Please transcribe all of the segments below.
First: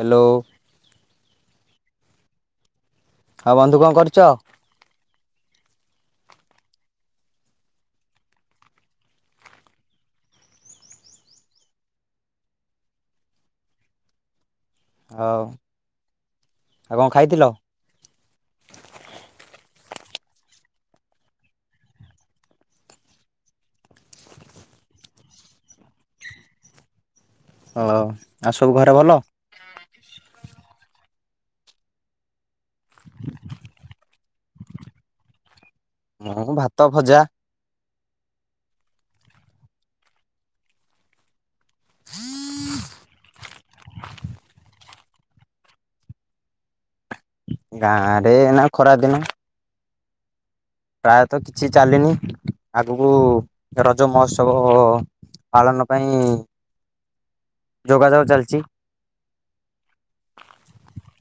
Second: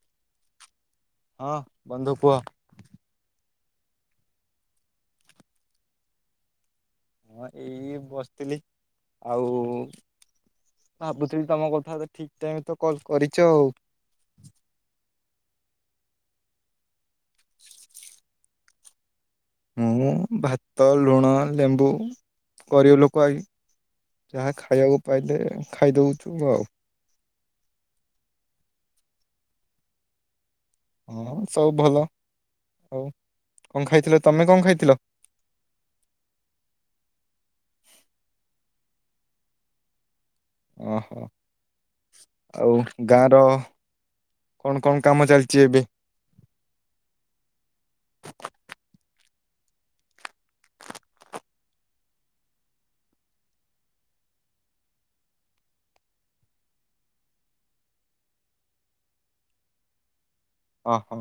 Hello ହଁ ବନ୍ଧୁ କୁହ ଆଉ ବନ୍ଧୁ କଣ କରୁଛ ହଁ ଏଇ ବସିଥିଲି ଆଉ ଭାବୁଥିଲି ତମ କଥା ତ ଠିକ ଟାଇମ ତ କଲ୍ କରିଛ ହଉ ଆଉ କଣ ଖାଇଥିଲ ମୁଁ ଭାତ ଲୁଣ ଲେମ୍ବୁ ଗରିବ ଲୋକ ଆଜ୍ଞା ଯାହା ଖାଇବାକୁ ପାଇଲେ ଖାଇଦଉଛୁ ଆଉ ହଉ ଆଉ ସବୁ ଘରେ ଭଲ ହଁ ସବୁ ଭଲ ହଉ କଣ ଖାଇଥିଲ ତମେ କଣ ଖାଇଥିଲ ମୁଁ ଭାତ ଭଜା ଓହୋ ଆଉ ଗାଁର କଣ କଣ କାମ ଚାଲିଛି ଏବେ ଗାଁରେ ଏଇନା ଖରାଦିନ। ପ୍ରାୟତଃ କିଛି ଚାଲିନି। ଆଗକୁ ରଜ ମହୋତ୍ସବ ପାଳନ ପାଇଁ ଯୋଗାଯୋଗ ଚାଲିଚି। ଓହୋ।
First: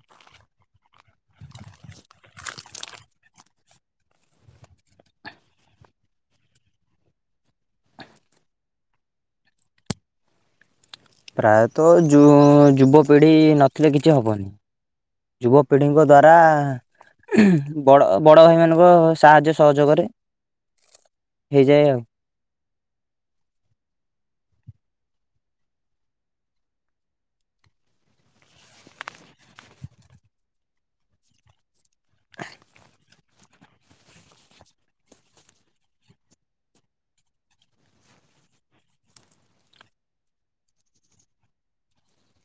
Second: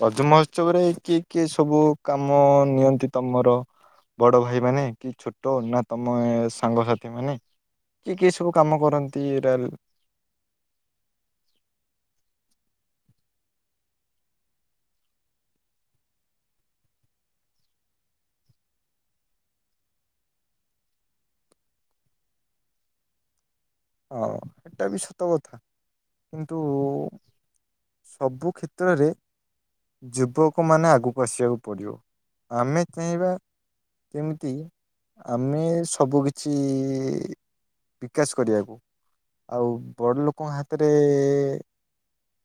ରଜ ମହୋତ୍ସବରେ କିଏ କିଏ ସବୁ କାମ ନିଅନ୍ତି, ତମର? ବଡ଼ଭାଇମାନେ କି ଛୋଟ ନା ତମେ ସାଙ୍ଗସାଥି ମାନେ କିଏ କିଏ ସବୁ କାମ କରନ୍ତି? ଏରା ପ୍ରାୟତଃ ଯୁ ଯୁବପିଢ଼ି ନଥିଲେ କିଛି ହବନି। ଯୁବପିଢ଼ିଙ୍କ ଦ୍ଵାରା ବଡ ବଡ ଭାଇମାନଙ୍କ ସାହାଯ୍ୟ ସହଯୋଗରେ ହେଇଯାଏ ଆଉ। ହଁ, ହେଟା ବି ସତ କଥା। କିନ୍ତୁ ସବୁ କ୍ଷେତ୍ରରେ ଯୁବକମାନେ ଆଗକୁ ଆସିବାକୁ ପଡ଼ିବ। ଆମେ ଚାହିଁବା ଯେମିତି ଆମେ ସବୁ କିଛି ବିକାଶ କରିବାକୁ। ଆଉ ବଡ ଲୋକଙ୍କ ହାତରେ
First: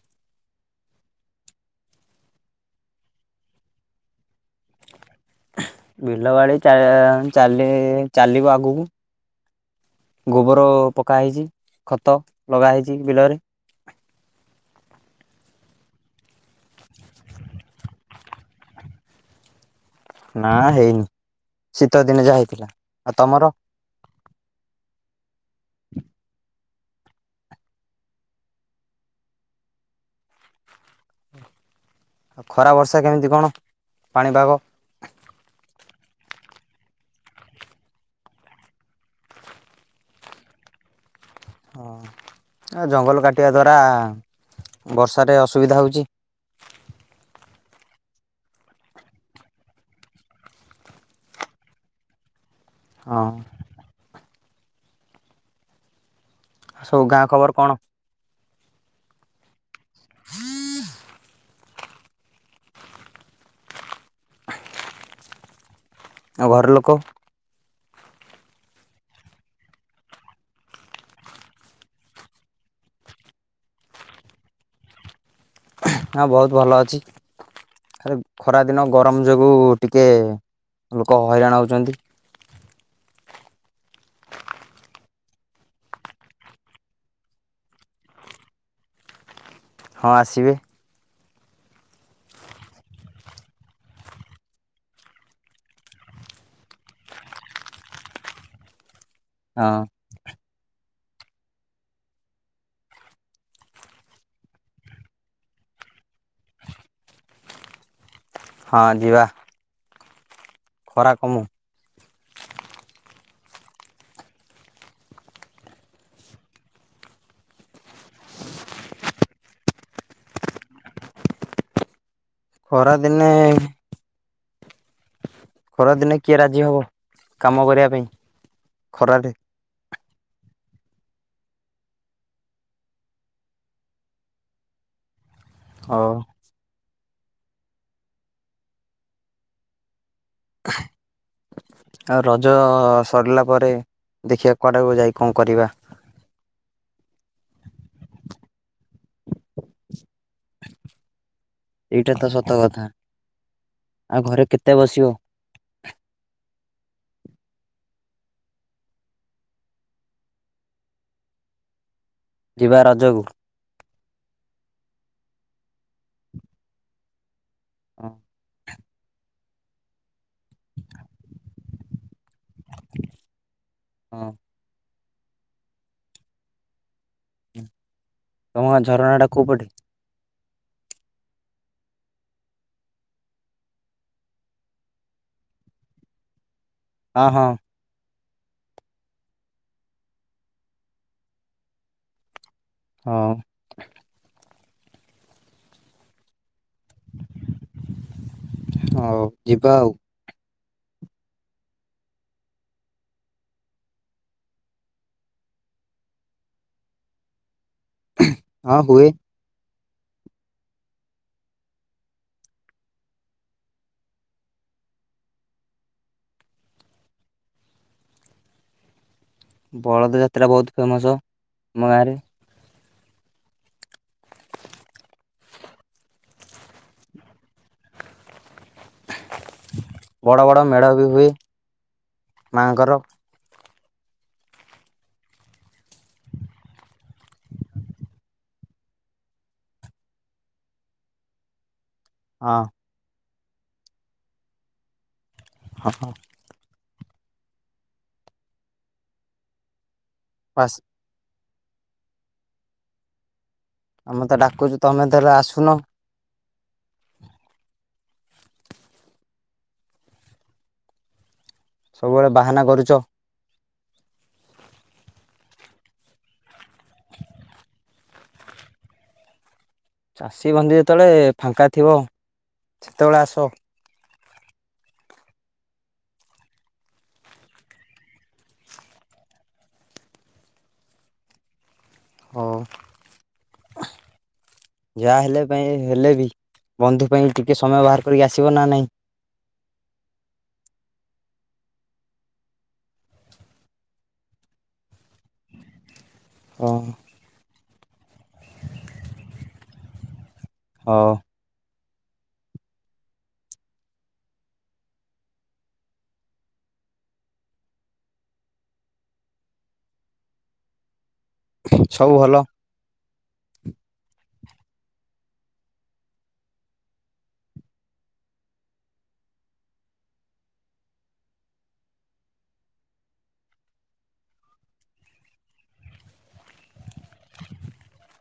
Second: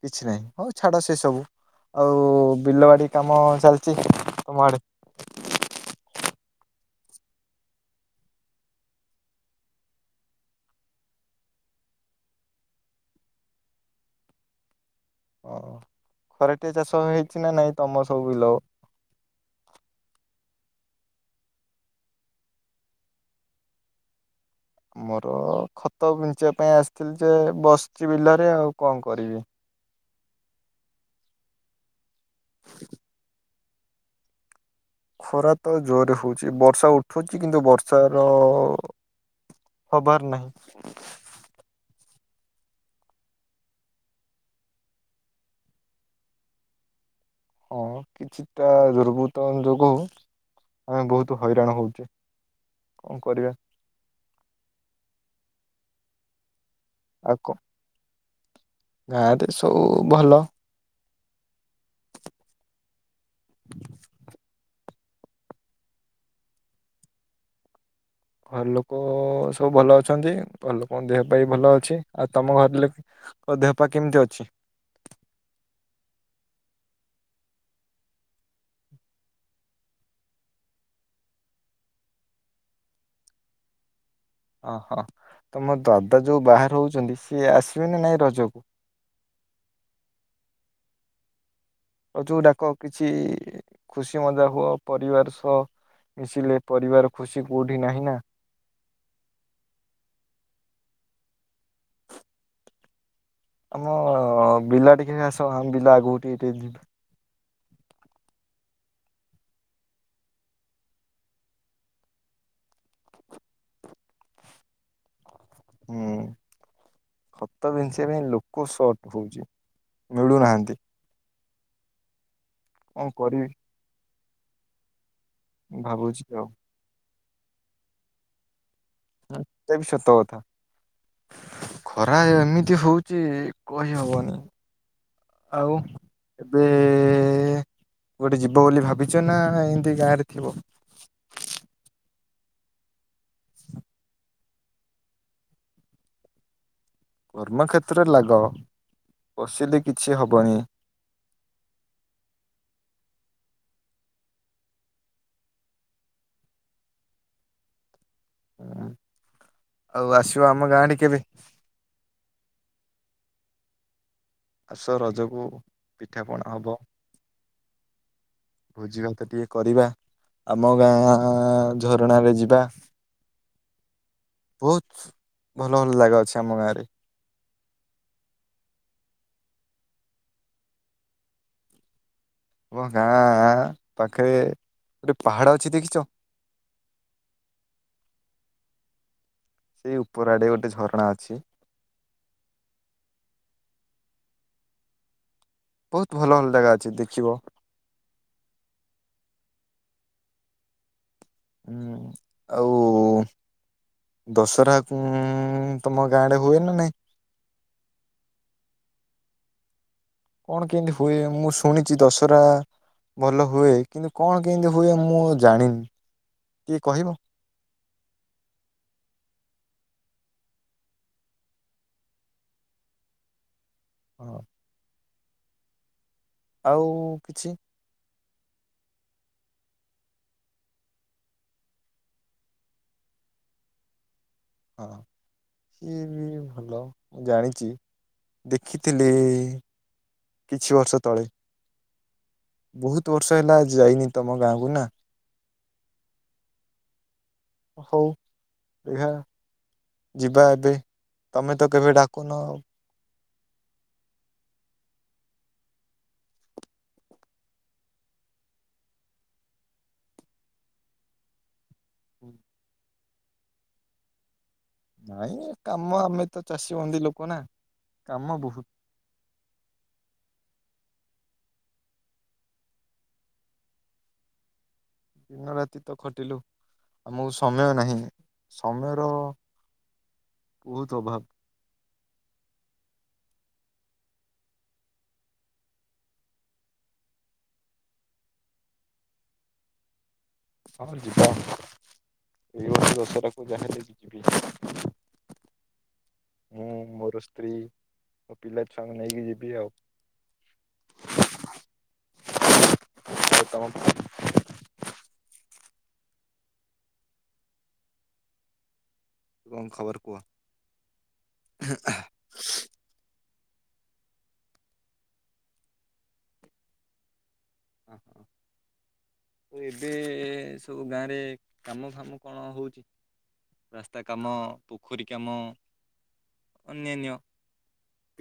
କିଛି ନାହିଁ। ହଉ ଛାଡ ସେ ସବୁ। ଆଉ ବିଲ ବାଡି କାମ ଚାଲିଚି, ତମ ଆଡେ? ବିଲବାଡ଼ି ଚା ଚାଲି ଚାଲିବ ଆଗକୁ। ଗୋବର ପକାହେଇଚି। ଖତ ଲଗାହେଇଚି ବିଲରେ। ଓ, ଖରାଟିଆ ଚାଷ ହେଇଛି ନା ନାଇଁ? ତମ ସବୁ ବିଲ ନା ହେଇନି। ଶୀତଦିନେ ଯାହା ହେଇଥିଲା। ଆଉ ତମର? ଆମର ଖତ ବିଞ୍ଚିବା ପାଇଁ ଆସିଥିଲି ଯେ ବସିଚି ବିଲରେ, ଆଉ କଣ କରିବି? ଆଉ ଖରା ବର୍ଷା କେମିତି, କଣ ପାଣିପାଗ? ଖରା ତ ଜୋରରେ ହଉଚି। ବର୍ଷା ଉଠୁଚି କିନ୍ତୁ ବର୍ଷାର ହବାର ନାହିଁ। ହଁ, ଆ ଜଙ୍ଗଲ କାଟିବା ଦ୍ୱାରା ବର୍ଷାରେ ଅସୁବିଧା ହଉଚି। ହଁ, କିଛିଟା ଦୁର୍ବୃତ୍ତଙ୍କ ଯୋଗୁ ଆମେ ବହୁତ ହଇରାଣ ହଉଚେ। ହଁ। କଣ କରିବା? ସବୁ ଗାଁ ଖବର କଣ? ଗାଁରେ ସବୁ ଭଲ। ଆଉ ଘର ଲୋକ? ଘର ଲୋକ ସବୁ ଭଲ ଅଛନ୍ତି। ଘର ଲୋକଙ୍କ ଦେହ ପା ବି ଭଲ ଅଛି। ଆଉ ତମ ଘର ଙ୍କ ଦେହ ପା କେମିତି ଅଛି? ହଁ, ବହୁତ ଭଲ ଅଛି। ଆଉ ଖରାଦିନ ଗରମ ଯୋଗୁଁ ଟିକେ ଲୋକ ହଇରାଣ ହଉଚନ୍ତି। ଓହୋ, ତମ ଦାଦା ଯୋଉ ବାହାରେ ହଉଚନ୍ତି, ସିଏ ଆସିବେ ନା ନାଇଁ ରଜକୁ? ହଁ, ଆସିବେ। ଅ ଯୋଉ ଡାକ କିଛି ଖୁସି ମଜା ହୁଅ। ପରିବାର ସହ ମିଶିଲେ ପରିବାର ଖୁସି କୋଉଠି ନାହିଁ ନା। ହଁ। ଆମ ବିଲା ଟିକେ ଆସ। ଆମ ବିଲା ଆଗକୁ ଟିକେ ଟିକେ ଯିବା। ହଁ, ଯିବା। ଖରା କମୁ। ହୁଁ। ଖତ ବିନ୍ଷିବା ପାଇଁ ଲୋକ ସଟ ହେଉଛି ମିଳୁନାହାଁନ୍ତି। କଣ ଖରାଦିନେ କରିବି ଖରା ଦିନେ ଭାବୁଛି କିଏ ଆଉ ରାଜି ହବ କାମ କରିବା ପାଇଁ ଖରା। ସେ ବି ସତଥା। ଖରା ଏମିତି ହଉଛି କହିହବନି ଆଉ ହଉ। ଏବେ ଗୋଟେ ଯିବ ବୋଲି ଭାବିଛ ନା ଏମିତି ଗାଁ ରେ ଥିବ। ଆଉ ରଜ ସରିଲା ପରେ ଦେଖିବାକୁ କୁଆଡ଼େକୁ ଯାଇ କଣ କରିବା। କର୍ମକ୍ଷେତ୍ର ଲାଗ ପସିଲେ କିଛି ହବନି। ଏଇଟା ତ ସତ କଥା ଆଉ ଘରେ କେତେ ବସିବ। ହୁଁ ଆଉ ଆସିବ ଆମ ଗାଁ ଟ କେେ ବି ଯିବା ରଜକୁ ଆାସ ରଜକୁ ପିଠାପଣା ହବ। ହଁ। ଭୋଜି ଭାତ ଟିକେ କରିବା ଆମ ଗାଁ ଝରଣାରେ ଯିବା। ହଁ। ବହୁତ ଭଲ ଭଲ ଜାଗା ଅଛି ଆମ ଗାଁ ରେ ତୁମ ଝରଣାଟା କେଉଁ ପଠି। ହୁ ଗାଁ ପାଖେ ଗୋଟେ ପାହାଡ଼ ଅଛି ଦେଖିଛ ହ ହଁ। ସେଇ ଉପର ଆଡେ ଗୋଟେ ଝରଣା ଅଛି। ହଉ। ବହୁତ ଭଲ ଭଲ ଜାଗା ଅଛି ଦେଖିବ। ହଉ ଯିବା ଆଉ। ହୁଁ ଆଉ। ଦଶହରା ଉ ତମ ଗାଁଡେ ହୁଏନ ନାଇଁ ହଁ ହୁଏ। କଣ କେମିତି ହୁଏ ମୁଁ ଶୁଣିଛି ଦଶହରା। ଭଲ ହୁଏ କିନ୍ତୁ କଣ କେମିତି ହୁଏ ମୁଁ ଜାଣିନି ଟିକେ କହିବ। ବଳଦ ଯାତ୍ରା ବହୁତ ଫେମସ ଆମ ଗାଁରେ ହଁ ଆଉ କିଛି ବଡ଼ ବଡ଼ ମେଢ଼ ବି ହୁଏ ମାଆଙ୍କର ହଁ ସିଏ ବି ଭଲ ମୁଁ ଜାଣିଛି। ଦେଖିଥିଲେ କିଛି ବର୍ଷ ତଳେ। ହଁ ବହୁତ ବର୍ଷ ହେଲା ଯାଇନି ତମ ଗାଁକୁ ନା। ହଁ ହଁ ହଉ [inaudible] ଏହା [inaudible] ଯିବା ଏବେ ବାସ୍ [inaudible] ତମେ ତ କେବେ ଡାକୁନ ଆଉ। ଆମେ ତ ଡାକୁଚୁ ତମେ ଧରେ ଆସୁନ। ସବୁବେଳେ ବାହାନା କରୁଚ। ନାଇଁ କାମ ଆମେ ତ ଚାଷୀ ବନ୍ଦୀ ଲୋକ ନା [inaudible] କାମ ବହୁ ଚାଷୀ ବନ୍ଦି ଯେତେବେଳେ ଫାଙ୍କା ଥିବ [inaudible] ସେତେବେଳେ ଆସ। ଦିନ ରାତି ତ ଖଟିଲୁ ଆମକୁ ସମୟ ନାହିଁ ସମୟର ବହୁତୁ ଅଭାବ। ହଉ। [inaudible] [unintelligible] ଯାଆ ହେଲେ ପାଇଁ ହେଲେ ବି ବନ୍ଧୁ ପାଇଁ ଟିକେ ସମୟ ବାହାର କରିକି ଆସିବ ନା ନାଇଁ। ହଁ ଯିବା। [unintelligible] ଯାହେଲେ ଯିବି। [inaudible] ମୁଁ ହଁ। ମୋର ସ୍ତ୍ରୀ ମୋ ପିଲା ଛୁଆ ଙ୍କୁ ନେଇକି ଯିବି ଆଉ। ହଉ। [unintelligible] ତମ କଂ ଖବର କୁଅ। ସବୁ ଭଲ। [inaudible] ଓ ଏବେ ସବୁ ଗାଁରେ କାମ ଫାମ କଣ ହଉଛି। ରାସ୍ତା କାମ ପୋଖରୀ କାମ [inaudible] ଅନ୍ୟାନ୍ୟ।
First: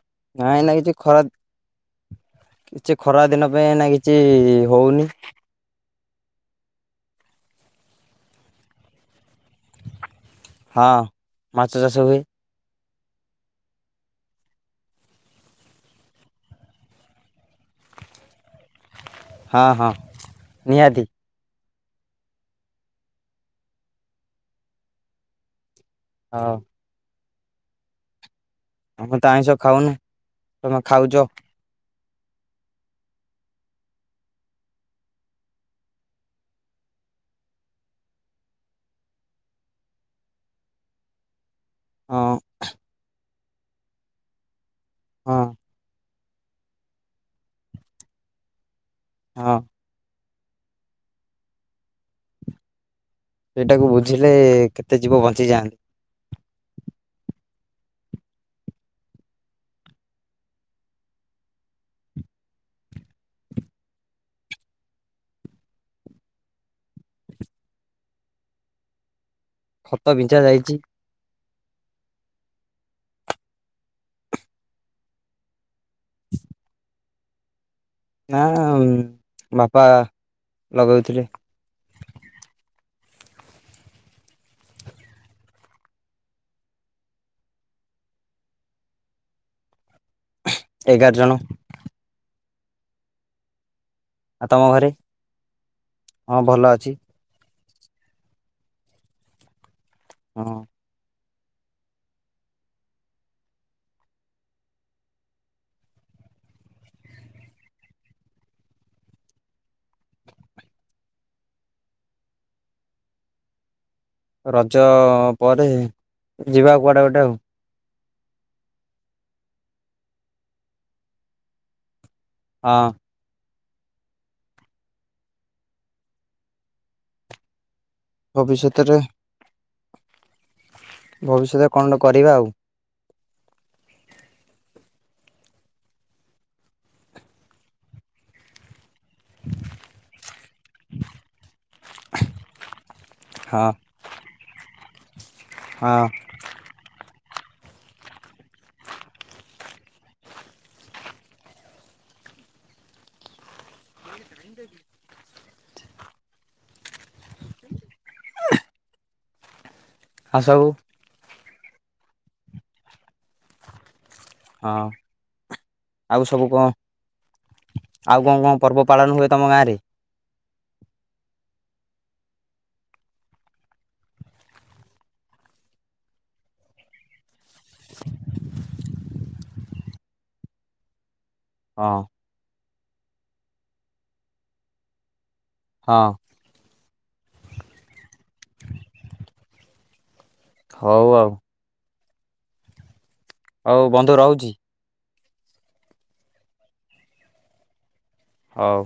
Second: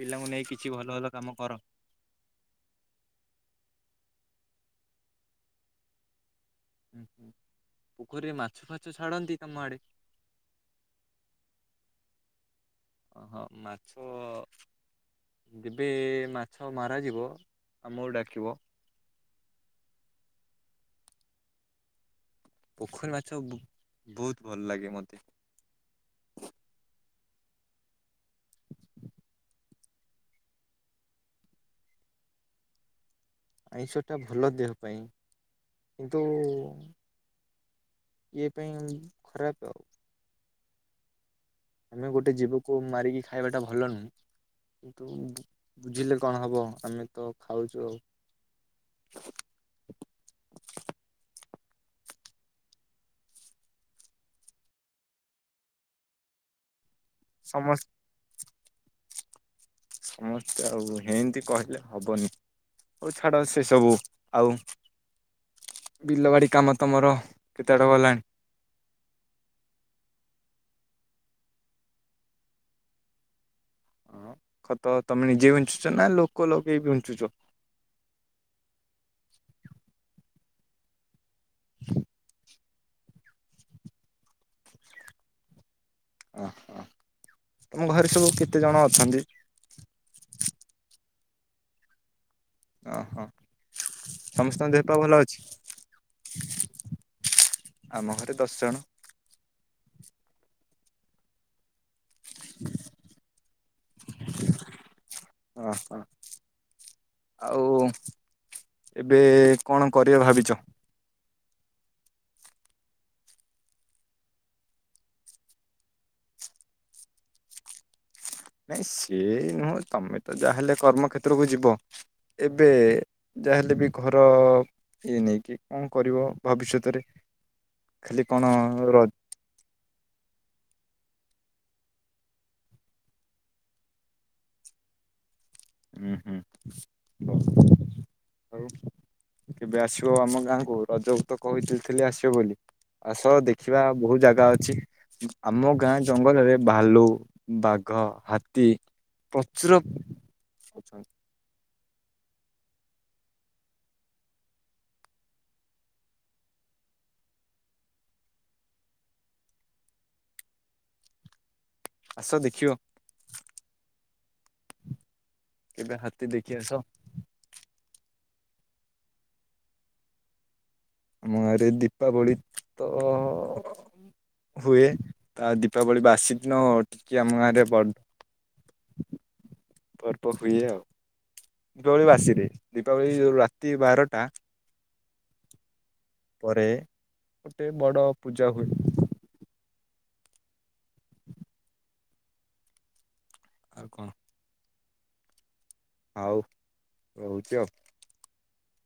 ପିଲାଙ୍କୁ ନେଇ ନାଇଁ ନା କିଛି ଭଲ ଭଲ ଖରା କାମ କର। କିଛି ଖରା ଦିନ ପାଇଁ ଅଇନା କିଛି ହଉନି। ହୁଁ ହୁଁ ପୋଖରୀରେ ମାଛ ଫାଛ ଛାଡ଼ନ୍ତି ତମ ଆଡ଼େ ହଁ ମାଛ ଚାଷ ହୁଏ। ଓହୋ ମାଛ ଯେବେ ମାଛ ମାରାଯିବ ଆମକୁ ଡାକିବ। ହଁ ହଁ ନିହାତି। ପୋଖରୀ ମାଛ ବୁ ବହୁତ ଭଲ ଲାଗେ ମତେ। [unintelligible] ଆମେ ତ ଆଇଁଷ ଖାଉନୁ ତମେ ଖାଉଛ। ଆଇଁଷ ଟା ଭଲ ଦେହ ପାଇଁ କିନ୍ତୁ ଇଏ ପାଇଁ ଖରାପ ଆଉ। ଆମେ ଗୋଟେ ହଁ ଜୀବକୁ ମାରିକି ଖାଇବାଟା ଭଲ ନୁହଁ ହଁ କିନ୍ତୁ ବୁଝିଲେ କଣ ହବ। ଆମେ ତ ଖାଉଛୁ ଆଉ। [unintelligible] ହଁ ଏଇଟାକୁ ବୁଝିଲେ କେତେ ଯିବ ବଞ୍ଚିଯାଆନ୍ତି। ସମସ୍ ସମସ୍ତେ ଆଉ ହେନ୍ତି କହିଲେ ହବନି। ଆଉ ଛାଡ ସେ ସବୁ ଆଉ ବିଲ ବାଡି କାମ ତମର କେତେ ବାଟ ଗଲାଣି। ଖତ ବିଂଚା ଯାଇଛି। ହଁ ଖତ ତମେ ନିଜେ ବିଞ୍ଚୁଚ ନା ଲୋକ ଲଗେଇ ବିଂଚୁଚ। ନାଅଙ୍ଗ ବାପା ଲଗେଇଥିଲେ। [unintelligible] ଅ ହ ତମ ଘରେ ସବୁ କେତେ ଜଣ ଅଛନ୍ତି। ଏଗାର ଜଣ। ଅହ ଆଉ ତମ ସମସ୍ତଙ୍କ ଦେହ ଘରେ ପା ଭଲ ଅଛି। ହଁ ଭଲ ଅଛି [unintelligible] [unintelligible] ଆମ ଘରେ ଦଶ ଜଣ। ହଁ [unintelligible] ଓ ହ ଆଉ ଏବେ କଣ କରିବା ଭାବିଛ ରଜ ପରେ ଯିବା କୁଆଡେ ଗୋଟେ ଆଉ ନାଇଁ ସିଏ ନୁହଁ ତମେ ତ ଯାହାହେଲେ କର୍ମକ୍ଷେତ୍ରକୁ ଯିବ ଏବେ ହଁ ଯାହାହେଲେ ବି ଘର- ଇଏ ନେଇକି କଣ କରିବ ଭବିଷ୍ୟତରେ ଖାଲି କଣ ଭବିଷ୍ୟତରେ ରଜ୍ ଭବିଷ୍ୟତରେ କଣ ଟା କରିବା ଆଉ ଉଁ ହୁଁ ଆଉ କେବେ ଆସିବ ଆମ ଗାଁକୁ ରଜଗୁପ୍ତ କହିଥିଲ୍ ଥିଲି ଆସିବ ବୋଲି ଆସ ହଁ ଦେଖିବା ବହୁତ୍ ଜାଗା ଅଛି ଆମ ଗାଁ ହଁ ଜଙ୍ଗଲରେ ଭାଲୁ, ବାଘ, ହାତୀ, ପ୍ରଚୁରତ୍ [inaudible] ଆଉ ସବୁ ଆସ ଦେଖିବ। ହଁ କେବେ ହାତୀ ଆଉ ସବୁ ଦେଖି କଣ ଆସ ଆଉ କଣ କଣ ପର୍ବ ପାଳନ ହୁଏ ତମ ଗାଁରେ। ଆମ ଗାଁରେ ଦୀପାବଳି ତଅ ହୁଏ ତା ଦୀପାବଳି ବାସି ଦିନ ଟିକେ ଆମ ଗାଁରେ ବ ପର୍ବ ହୁଏ ଆଉ ହଁ ଦୀପାବଳି ବାସିରେ ଦୀପାବଳି ମୁଁ ଯଉଁ ରାତି ବାରଟା ହଁ ପରେ ଗୋଟେ ବଡ଼ ପୂଜା ହୁଏ। ହଉ ଆଉ ଓଉ ଆଉ କଣ ବନ୍ଧୁର ରହୁଚି। ଆଉ ରହୁଚି ଆଉ ହଉ